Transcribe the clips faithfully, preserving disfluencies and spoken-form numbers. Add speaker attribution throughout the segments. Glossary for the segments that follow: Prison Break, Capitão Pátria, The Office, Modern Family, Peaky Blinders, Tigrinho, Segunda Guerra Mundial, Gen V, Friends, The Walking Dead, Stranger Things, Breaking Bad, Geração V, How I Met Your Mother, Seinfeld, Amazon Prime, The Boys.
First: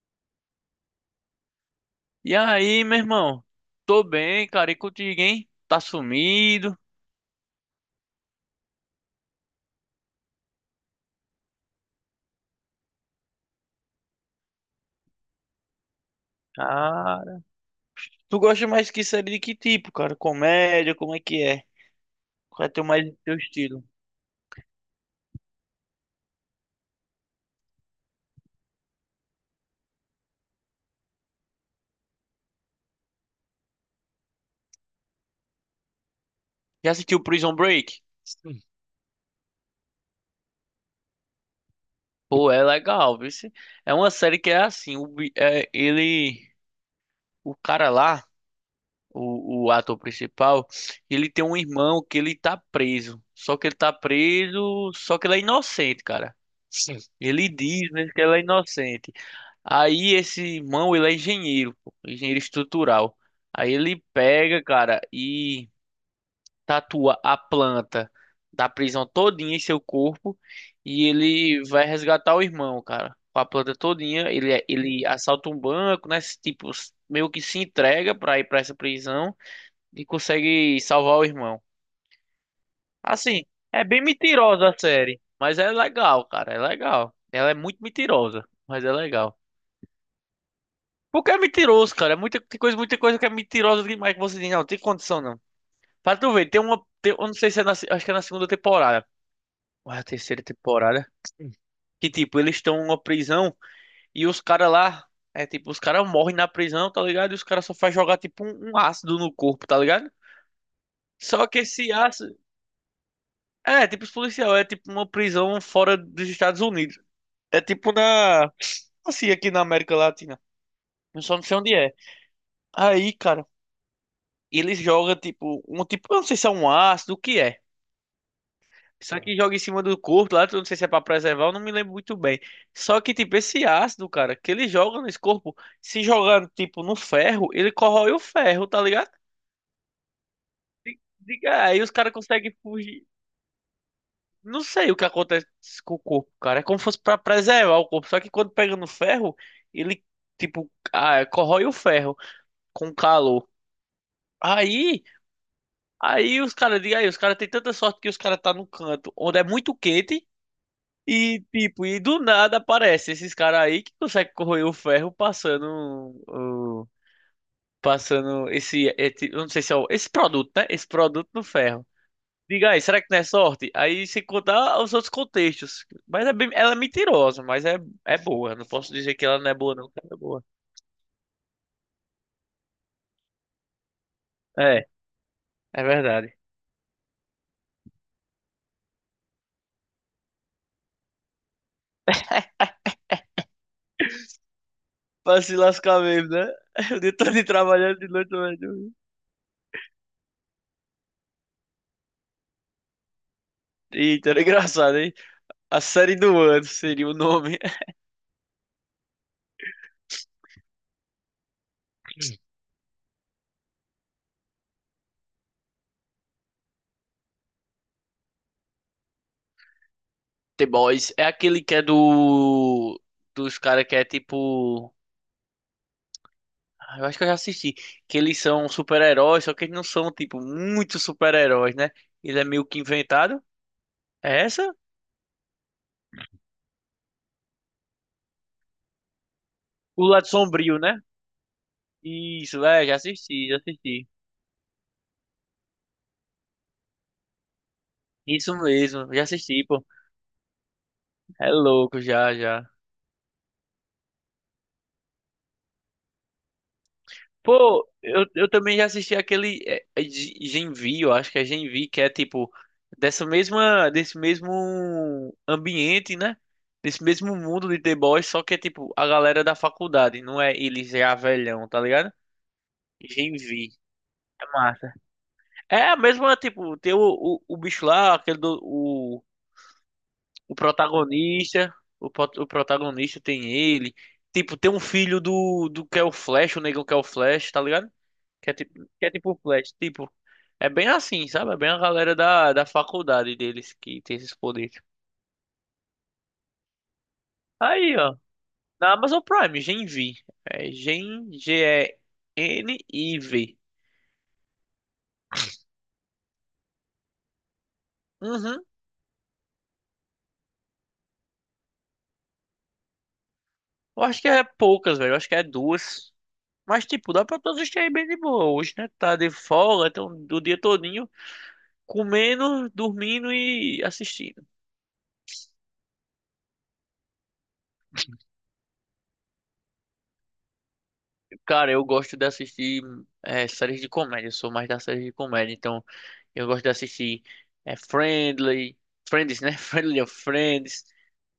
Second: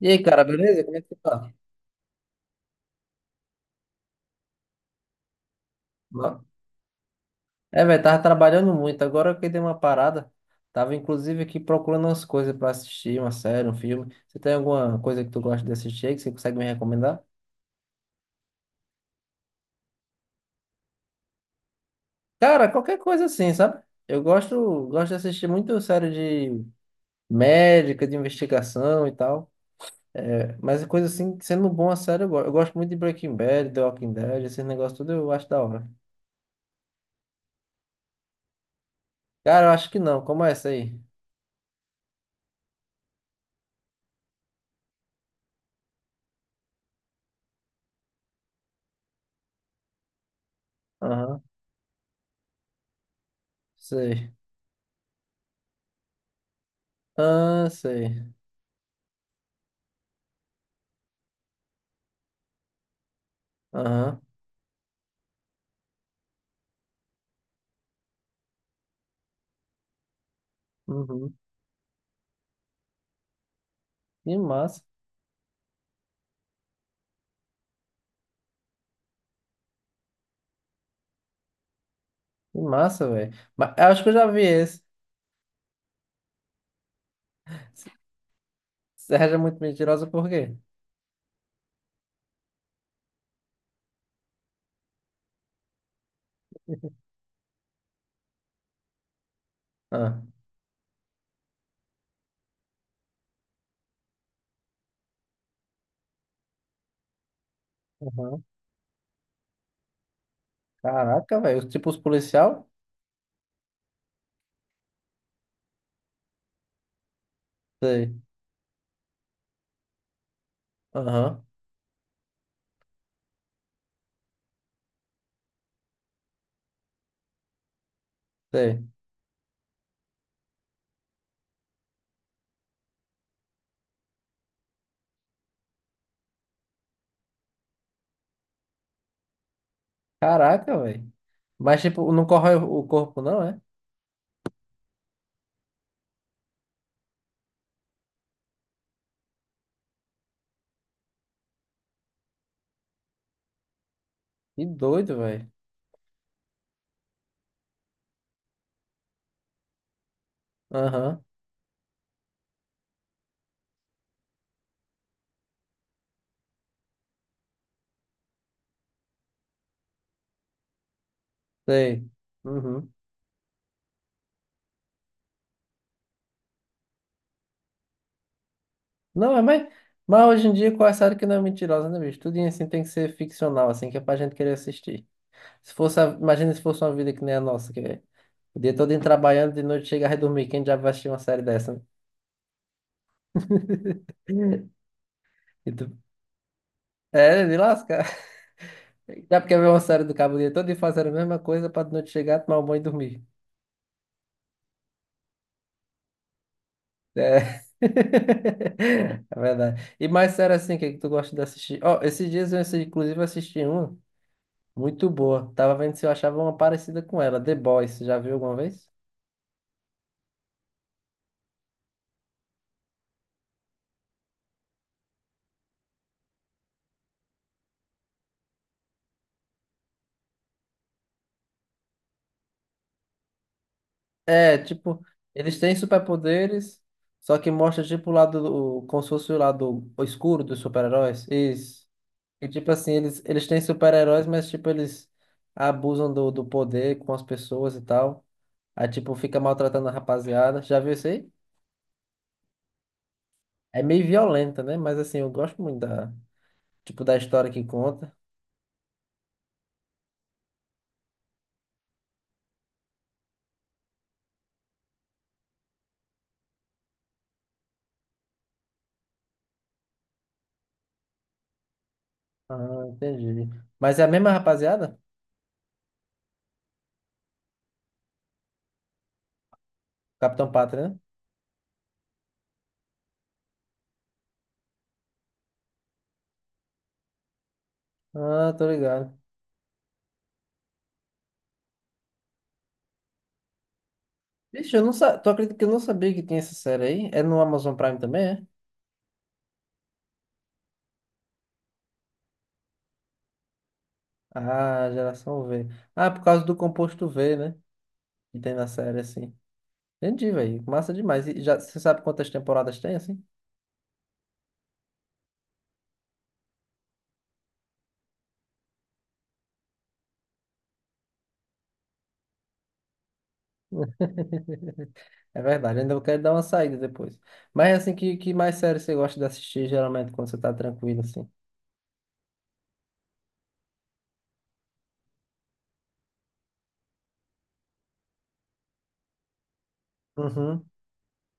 Speaker 1: E aí, cara, beleza? Como é que tu tá?
Speaker 2: E aí, meu irmão? Tô bem, cara. E contigo, hein? Tá
Speaker 1: Ba-
Speaker 2: sumido.
Speaker 1: É, velho, tava trabalhando muito. Agora que dei uma parada, tava inclusive aqui procurando umas coisas pra assistir, uma série, um filme. Você tem alguma coisa que tu gosta de assistir aí que você consegue me recomendar?
Speaker 2: Cara. Tu gosta mais que série de que tipo, cara? Comédia, como é que é? Qual
Speaker 1: Cara,
Speaker 2: é teu
Speaker 1: qualquer
Speaker 2: mais
Speaker 1: coisa
Speaker 2: teu
Speaker 1: assim, sabe?
Speaker 2: estilo?
Speaker 1: Eu gosto, gosto de assistir muito série de médica, de investigação e tal. Mas coisa assim, sendo bom a série, eu gosto. Eu gosto muito de Breaking Bad, The Walking Dead, esses negócios tudo eu acho da hora.
Speaker 2: Já assistiu Prison Break? Sim.
Speaker 1: Cara, eu acho que não. Como é essa aí?
Speaker 2: Pô, é legal, viu? Se- É uma série que é assim, o, bi- é, ele, o cara lá, o, o ator principal, ele
Speaker 1: Aham,
Speaker 2: tem um irmão que ele tá preso. Só que ele tá
Speaker 1: sei.
Speaker 2: preso, só que ele é inocente, cara. Sim. Ele
Speaker 1: Ah,
Speaker 2: diz mesmo que
Speaker 1: sei.
Speaker 2: ele é inocente. Aí esse irmão, ele é engenheiro, pô, engenheiro estrutural. Aí ele
Speaker 1: Aham.
Speaker 2: pega, cara, e tatua a planta da prisão todinha em seu corpo e
Speaker 1: Uhum.
Speaker 2: ele vai resgatar o irmão, cara. Com a planta todinha,
Speaker 1: Que
Speaker 2: ele é,
Speaker 1: massa.
Speaker 2: ele assalta um banco, né? Tipo, meio que se entrega pra ir pra essa prisão e consegue salvar o irmão.
Speaker 1: Que massa, velho.
Speaker 2: Assim,
Speaker 1: Mas eu
Speaker 2: é
Speaker 1: acho
Speaker 2: bem
Speaker 1: que eu já vi
Speaker 2: mentirosa a
Speaker 1: esse.
Speaker 2: série, mas é legal, cara, é legal. Ela é muito mentirosa, mas é
Speaker 1: Sérgio é
Speaker 2: legal.
Speaker 1: muito mentirosa por quê?
Speaker 2: Porque é mentiroso, cara. É. Muita tem coisa, muita coisa que é mentirosa demais, que você diz, não, não tem condição, não. Pra tu ver, tem uma. tem- eu não sei se é na, se- acho que é na segunda temporada. Ou é a
Speaker 1: Ah.
Speaker 2: terceira temporada. Que tipo, eles estão numa prisão e os caras lá. É tipo, os caras morrem na prisão, tá ligado? E os caras só faz jogar tipo
Speaker 1: Aham.
Speaker 2: um, um ácido no corpo, tá ligado?
Speaker 1: Caraca,
Speaker 2: Só que
Speaker 1: velho. Tipo
Speaker 2: esse
Speaker 1: os
Speaker 2: ácido.
Speaker 1: policial?
Speaker 2: É, tipo, os policial, é tipo uma prisão fora dos Estados Unidos. É tipo
Speaker 1: Sei.
Speaker 2: na. Assim, aqui na América Latina. Eu só não
Speaker 1: Aham.
Speaker 2: sei onde é. Aí, cara. E ele joga, tipo, um tipo, eu não sei se é um ácido, o que é.
Speaker 1: Sei.
Speaker 2: Só que joga em cima do corpo lá, eu não sei se é pra preservar, eu não me lembro muito bem. Só que, tipo, esse ácido, cara, que ele joga nesse corpo, se jogando, tipo, no ferro, ele corrói o ferro, tá ligado?
Speaker 1: Caraca,
Speaker 2: Di-
Speaker 1: velho.
Speaker 2: Diga,
Speaker 1: Mas
Speaker 2: aí os
Speaker 1: tipo,
Speaker 2: caras
Speaker 1: não
Speaker 2: conseguem
Speaker 1: corrói o o
Speaker 2: fugir.
Speaker 1: corpo, não, é?
Speaker 2: Não sei o que acontece com o corpo, cara. É como se fosse pra preservar o corpo. Só que quando pega no ferro, ele, tipo, ah, corrói o ferro com calor.
Speaker 1: Que
Speaker 2: Aí.
Speaker 1: doido, velho.
Speaker 2: Aí os caras, diga aí, os caras têm tanta sorte que os caras tá num canto onde é muito quente
Speaker 1: Aham.
Speaker 2: e tipo, e do nada aparece esses caras aí que conseguem corroer o ferro passando o- passando esse, esse- eu não sei se é o, esse produto, né? Esse produto no ferro.
Speaker 1: Sei.
Speaker 2: Diga aí,
Speaker 1: Uhum.
Speaker 2: será que não é sorte? Aí sem contar os outros contextos. Mas é bem, ela é mentirosa, mas é é boa. Não posso dizer que
Speaker 1: Não,
Speaker 2: ela
Speaker 1: é
Speaker 2: não é
Speaker 1: mais.
Speaker 2: boa, não, que ela é
Speaker 1: Mas
Speaker 2: boa.
Speaker 1: hoje em dia, qual é a série que não é mentirosa, né, bicho? Tudo assim tem que ser ficcional, assim, que é pra gente querer
Speaker 2: É,
Speaker 1: assistir. Se
Speaker 2: é
Speaker 1: fosse a-
Speaker 2: verdade.
Speaker 1: Imagina se fosse uma vida que nem a nossa, que o dia todo indo trabalhando, de noite chega a dormir. Quem já vai assistir uma série dessa? Né?
Speaker 2: Pra se
Speaker 1: E tu-
Speaker 2: lascar mesmo, né? O dia
Speaker 1: é,
Speaker 2: todo
Speaker 1: de
Speaker 2: trabalhando
Speaker 1: lasca.
Speaker 2: de noite, velho.
Speaker 1: Já porque ver uma série do cabo o dia todo e fazer a mesma coisa para de noite chegar, tomar um banho e dormir.
Speaker 2: Eita, era engraçado, hein? A série do ano seria o nome.
Speaker 1: É. É verdade. E mais sério assim, o que é que tu gosta de assistir? Ó, esses dias eu assi- inclusive assisti uma muito boa. Tava vendo se eu achava uma parecida com ela, The Boys. Já viu alguma vez?
Speaker 2: The Boys é aquele que é do. Dos caras que é tipo. Ah, Eu acho que eu já assisti. Que eles são super-heróis, só que eles não são, tipo, muito super-heróis, né? Ele é meio que inventado. É
Speaker 1: É,
Speaker 2: essa?
Speaker 1: tipo, eles têm superpoderes, só que mostra tipo o lado, do- como se fosse o lado
Speaker 2: O lado
Speaker 1: escuro dos
Speaker 2: sombrio, né?
Speaker 1: super-heróis. Isso. E
Speaker 2: Isso,
Speaker 1: tipo
Speaker 2: é,
Speaker 1: assim,
Speaker 2: já
Speaker 1: eles, eles
Speaker 2: assisti, já
Speaker 1: têm
Speaker 2: assisti.
Speaker 1: super-heróis, mas tipo, eles abusam do, do poder com as pessoas e tal.
Speaker 2: Isso
Speaker 1: Aí
Speaker 2: mesmo,
Speaker 1: tipo,
Speaker 2: já
Speaker 1: fica
Speaker 2: assisti, pô.
Speaker 1: maltratando a rapaziada. Já viu isso aí?
Speaker 2: É louco, já, já.
Speaker 1: É meio violenta, né? Mas assim, eu gosto muito da, tipo, da história que
Speaker 2: Pô,
Speaker 1: conta.
Speaker 2: eu, eu também já assisti aquele é, é G- Gen V, eu acho que é Gen V, que é tipo dessa mesma, desse mesmo ambiente, né? Desse mesmo mundo de The Boys, só que é tipo a galera da faculdade, não é eles já velhão, tá ligado?
Speaker 1: Ah,
Speaker 2: Gen
Speaker 1: entendi.
Speaker 2: V,
Speaker 1: Mas é a mesma
Speaker 2: é massa.
Speaker 1: rapaziada?
Speaker 2: É a mesma, tipo, tem o, o, o bicho lá, aquele do,
Speaker 1: Capitão
Speaker 2: o
Speaker 1: Pátria, né?
Speaker 2: protagonista, o, pro- o protagonista tem ele. Tipo, tem um filho do, do que é o Flash, o negão que é o Flash, tá ligado? Que
Speaker 1: Ah,
Speaker 2: é
Speaker 1: tô
Speaker 2: tipo, que é
Speaker 1: ligado.
Speaker 2: tipo o Flash, tipo. É bem assim, sabe? É bem a galera da, da faculdade deles que tem esses
Speaker 1: Vixe,
Speaker 2: poderes.
Speaker 1: eu não sa... Tu acredita que eu não sabia que tinha essa série aí? É no Amazon
Speaker 2: Aí,
Speaker 1: Prime
Speaker 2: ó.
Speaker 1: também, é?
Speaker 2: Na Amazon Prime, Gen V. É Gen, G E N I V.
Speaker 1: Ah, geração V. Ah, por causa do composto V, né? Que tem
Speaker 2: Uhum.
Speaker 1: na série, assim. Entendi, velho. Massa demais. E já, você sabe quantas temporadas tem, assim?
Speaker 2: Eu acho que é poucas, velho. Eu acho que é duas. Mas, tipo, dá pra todos assistir aí bem de boa. Hoje, né? Tá de folga, então do dia todo comendo, dormindo e assistindo.
Speaker 1: É verdade, ainda eu quero dar uma saída depois. Mas, assim, que, que mais série você gosta de assistir, geralmente, quando você tá tranquilo, assim?
Speaker 2: Cara, eu gosto de assistir é, séries de comédia. Eu sou mais da série de comédia. Então, eu gosto de assistir é, Friendly. Friends, né? Friendly of
Speaker 1: Uhum,
Speaker 2: Friends.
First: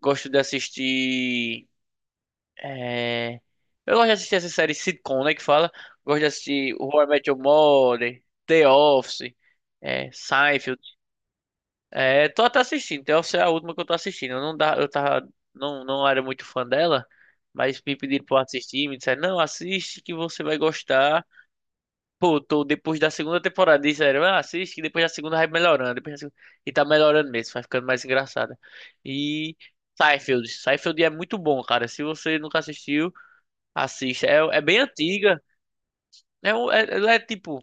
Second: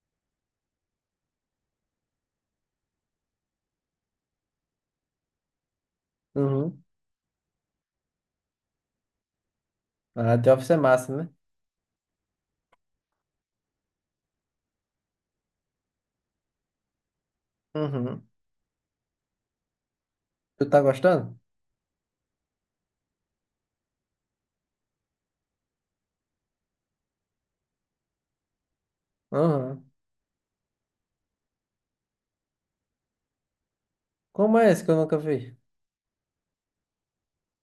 Speaker 2: Gosto de assistir. É, Eu gosto de assistir essa série sitcom, né? Que fala. Gosto de assistir
Speaker 1: uhum.
Speaker 2: How I Met Your Mother, The Office, é,
Speaker 1: Ah, The Office é
Speaker 2: Seinfeld.
Speaker 1: massa, né?
Speaker 2: É, tô até assistindo. Essa é a última que eu tô assistindo. Eu não dá, eu tava, não, não era muito fã dela, mas me pediram
Speaker 1: Uhum.
Speaker 2: pra eu assistir, me disseram, não, assiste que você vai
Speaker 1: Tu tá
Speaker 2: gostar.
Speaker 1: gostando?
Speaker 2: Pô, tô depois da segunda temporada, disseram, ah, assiste que depois da segunda vai melhorando. Depois da segunda... E tá melhorando mesmo, vai ficando mais engraçada. E
Speaker 1: Uhum.
Speaker 2: Seinfeld. Seinfeld é muito bom, cara. Se você nunca assistiu, assista.
Speaker 1: Como
Speaker 2: É, é
Speaker 1: é
Speaker 2: bem
Speaker 1: esse que eu nunca
Speaker 2: antiga.
Speaker 1: vi?
Speaker 2: É, um- é, ela é tipo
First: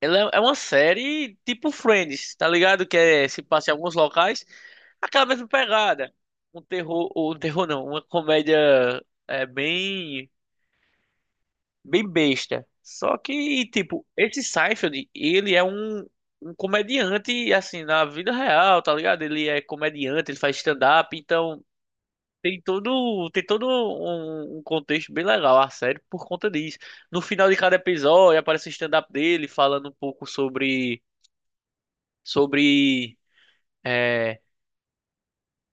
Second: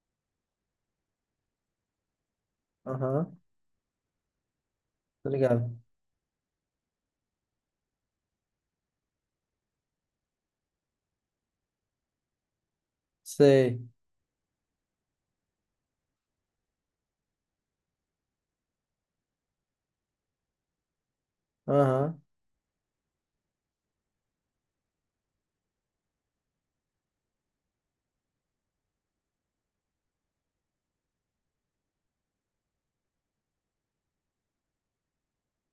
Speaker 2: Ela é é uma série tipo Friends, tá ligado? Que
Speaker 1: Aham,
Speaker 2: é,
Speaker 1: tá
Speaker 2: se passa em alguns locais, aquela mesma
Speaker 1: ligado.
Speaker 2: pegada. Um terror, ou um terror não, uma comédia é, bem, bem besta. Só que,
Speaker 1: Sei.
Speaker 2: tipo, esse Seinfeld, ele é um, um comediante, assim, na vida real, tá ligado? Ele é comediante, ele faz stand-up, então
Speaker 1: Aham.
Speaker 2: tem todo, tem todo um, um contexto bem legal a série por conta disso. No final de cada episódio aparece o stand-up dele falando um pouco sobre sobre, é,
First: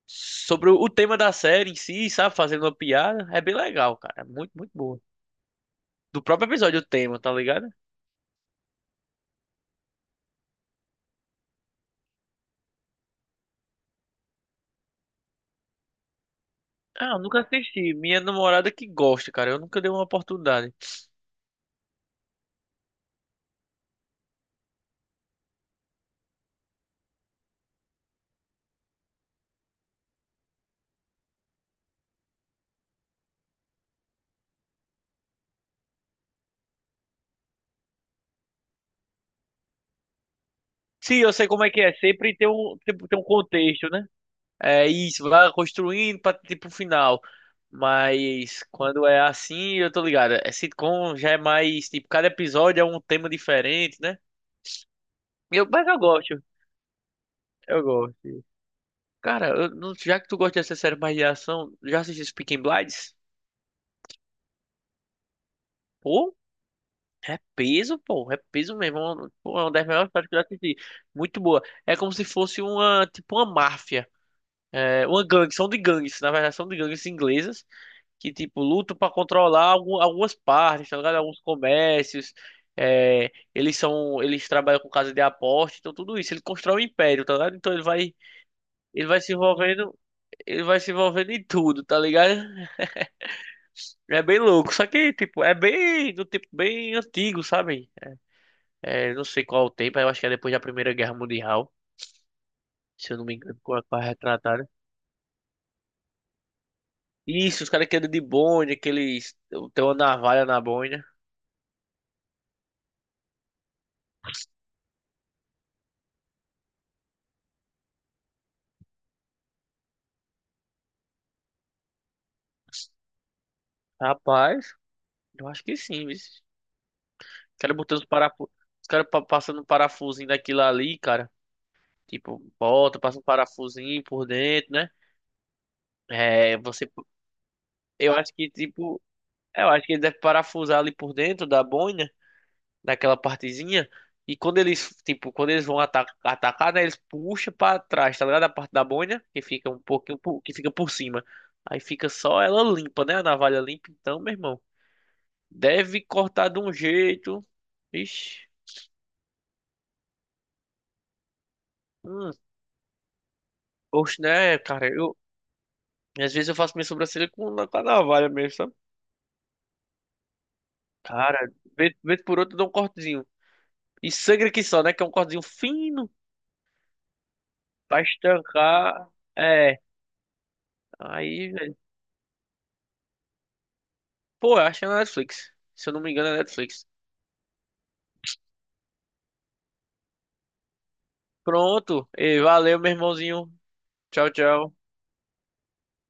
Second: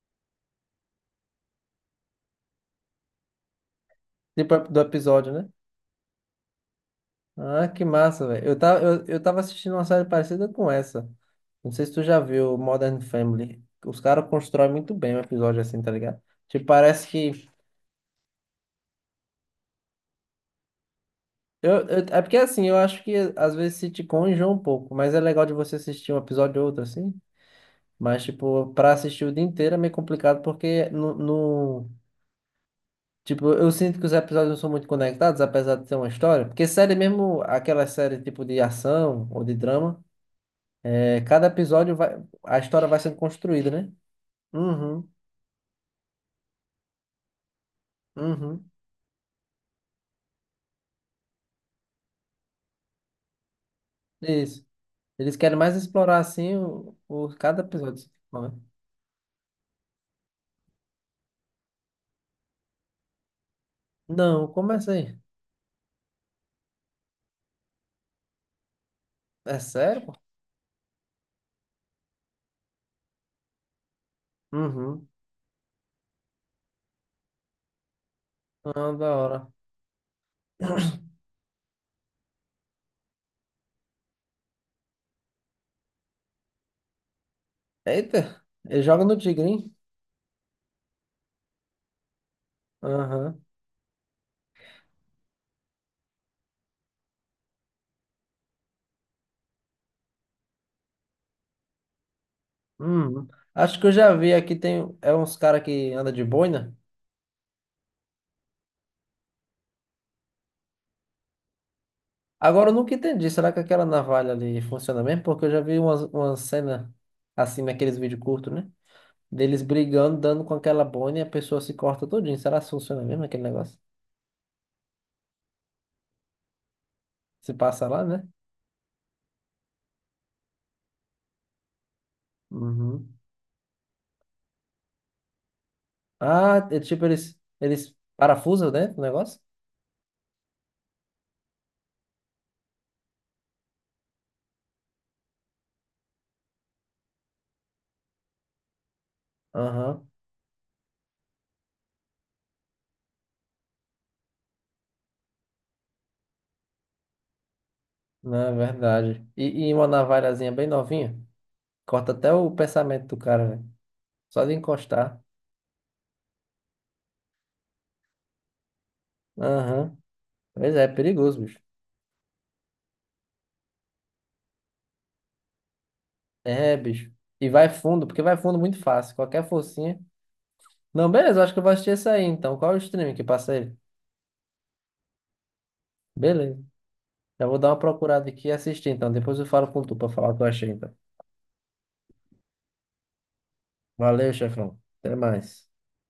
Speaker 2: sobre o tema da série em si, sabe? Fazendo uma piada. É bem legal, cara. É muito,
Speaker 1: Tipo,
Speaker 2: muito
Speaker 1: do
Speaker 2: boa.
Speaker 1: episódio, né?
Speaker 2: Do próprio episódio, o tema, tá ligado?
Speaker 1: Ah, que massa, velho. Eu tava, eu, eu tava assistindo uma série parecida com essa. Não sei se tu já viu Modern Family. Os caras constroem muito bem o episódio assim, tá ligado? Tipo, parece
Speaker 2: Ah, eu nunca
Speaker 1: que.
Speaker 2: assisti. Minha namorada que gosta, cara. Eu nunca dei uma oportunidade.
Speaker 1: Eu, eu- é porque assim, eu acho que às vezes sitcom enjoa um pouco, mas é legal de você assistir um episódio ou outro, assim. Mas, tipo, pra assistir o dia inteiro é meio complicado, porque no, no- tipo, eu sinto que os episódios não são muito conectados, apesar de ter uma história. Porque série mesmo, aquela série tipo de ação ou de drama.
Speaker 2: Sim,
Speaker 1: É,
Speaker 2: eu
Speaker 1: cada
Speaker 2: sei como é que é.
Speaker 1: episódio vai,
Speaker 2: Sempre tem
Speaker 1: a
Speaker 2: um,
Speaker 1: história vai
Speaker 2: sempre
Speaker 1: sendo
Speaker 2: tem um
Speaker 1: construída,
Speaker 2: contexto,
Speaker 1: né?
Speaker 2: né? É
Speaker 1: Uhum,
Speaker 2: isso, vai construindo pra, tipo, o final. Mas
Speaker 1: uhum.
Speaker 2: quando é assim, eu tô ligado. É sitcom já é mais, tipo, cada episódio é um tema diferente, né?
Speaker 1: Isso. Eles querem
Speaker 2: Eu,
Speaker 1: mais
Speaker 2: mas eu
Speaker 1: explorar
Speaker 2: gosto.
Speaker 1: assim o, o- cada
Speaker 2: Eu
Speaker 1: episódio.
Speaker 2: gosto. Cara, eu não- já que tu gosta dessa série mais de ação, já assististe Peaky Blinders?
Speaker 1: Não, começa aí.
Speaker 2: Pô, é peso, pô, é peso mesmo. É uma
Speaker 1: É assim? É
Speaker 2: pô, é uma das
Speaker 1: sério,
Speaker 2: melhores
Speaker 1: pô?
Speaker 2: séries que eu já assisti. Muito boa. É como se fosse uma, tipo, uma máfia. É
Speaker 1: Uhum.
Speaker 2: uma gangue, são de gangues, na verdade, são de gangues inglesas que, tipo,
Speaker 1: Ah,
Speaker 2: lutam pra
Speaker 1: da hora.
Speaker 2: controlar algu- algumas partes, tá ligado? Alguns comércios. É, eles são, eles trabalham com casa de aposta, então tudo isso. Ele constrói um império, tá ligado? Então ele vai,
Speaker 1: Eita, ele joga
Speaker 2: ele
Speaker 1: no
Speaker 2: vai se
Speaker 1: Tigrinho.
Speaker 2: envolvendo, ele vai se envolvendo em tudo, tá ligado?
Speaker 1: Aham.
Speaker 2: É bem louco, só que, tipo, é bem do tipo bem antigo, sabe? É, não sei qual é o tempo, eu acho que é depois da Primeira Guerra Mundial, se eu não
Speaker 1: Uhum.
Speaker 2: me engano, com
Speaker 1: Acho
Speaker 2: a,
Speaker 1: que eu
Speaker 2: com a
Speaker 1: já vi aqui,
Speaker 2: retratada.
Speaker 1: tem é uns caras que anda de boina.
Speaker 2: Isso, os caras que andam de bonde, aqueles. Tem uma navalha na boina.
Speaker 1: Agora eu nunca entendi. Será que aquela navalha ali funciona mesmo? Porque eu já vi umas, umas cenas assim naqueles vídeos curtos, né? Deles brigando, dando com aquela bone e a pessoa se corta todinho. Será que funciona mesmo aquele negócio?
Speaker 2: Rapaz, eu acho que sim, viu? Os
Speaker 1: Se
Speaker 2: caras
Speaker 1: passa
Speaker 2: botando
Speaker 1: lá,
Speaker 2: os
Speaker 1: né?
Speaker 2: parafusos. Os caras pa- passando um parafusinho daquilo ali, cara. Tipo, bota,
Speaker 1: Uhum.
Speaker 2: passa um parafusinho por dentro, né? É,
Speaker 1: Ah, é
Speaker 2: você.
Speaker 1: tipo, eles, eles
Speaker 2: Eu acho que,
Speaker 1: parafusam, né? O
Speaker 2: tipo.
Speaker 1: negócio?
Speaker 2: Eu acho que ele deve parafusar ali por dentro da boina. naquela partezinha. E quando eles, tipo, quando eles vão ata- atacar, né, eles puxam pra trás, tá ligado? A parte da boina, que fica um
Speaker 1: Aham.
Speaker 2: pouquinho, por- que fica por cima. Aí fica só ela limpa, né? A navalha limpa. Então, meu irmão, deve cortar de um jeito.
Speaker 1: Não,
Speaker 2: Ixi.
Speaker 1: é verdade. E, e uma navalhazinha bem novinha. Corta até
Speaker 2: Hum,
Speaker 1: o pensamento do cara, velho.
Speaker 2: gosto,
Speaker 1: Só de
Speaker 2: né, cara? Eu,
Speaker 1: encostar.
Speaker 2: às vezes eu faço minha sobrancelha com, com a navalha mesmo, sabe?
Speaker 1: Aham. Pois é, é
Speaker 2: Cara,
Speaker 1: perigoso, bicho.
Speaker 2: vez, vez por outra eu dou um cortezinho. E sangra que só, né? Que é um cortezinho fino
Speaker 1: É, bicho. E vai
Speaker 2: pra
Speaker 1: fundo, porque vai fundo muito
Speaker 2: estancar.
Speaker 1: fácil. Qualquer
Speaker 2: É.
Speaker 1: forcinha. Não, beleza, eu
Speaker 2: Aí,
Speaker 1: acho que eu vou assistir esse aí, então. Qual é o streaming que passa ele?
Speaker 2: Pô, eu acho que é na Netflix. Se eu não me engano, é
Speaker 1: Beleza.
Speaker 2: Netflix.
Speaker 1: Já vou dar uma procurada aqui e assistir, então. Depois eu falo com tu pra falar o que eu achei, então.
Speaker 2: Pronto. E valeu, meu irmãozinho. Tchau,
Speaker 1: Valeu,
Speaker 2: tchau.
Speaker 1: chefão. Até mais.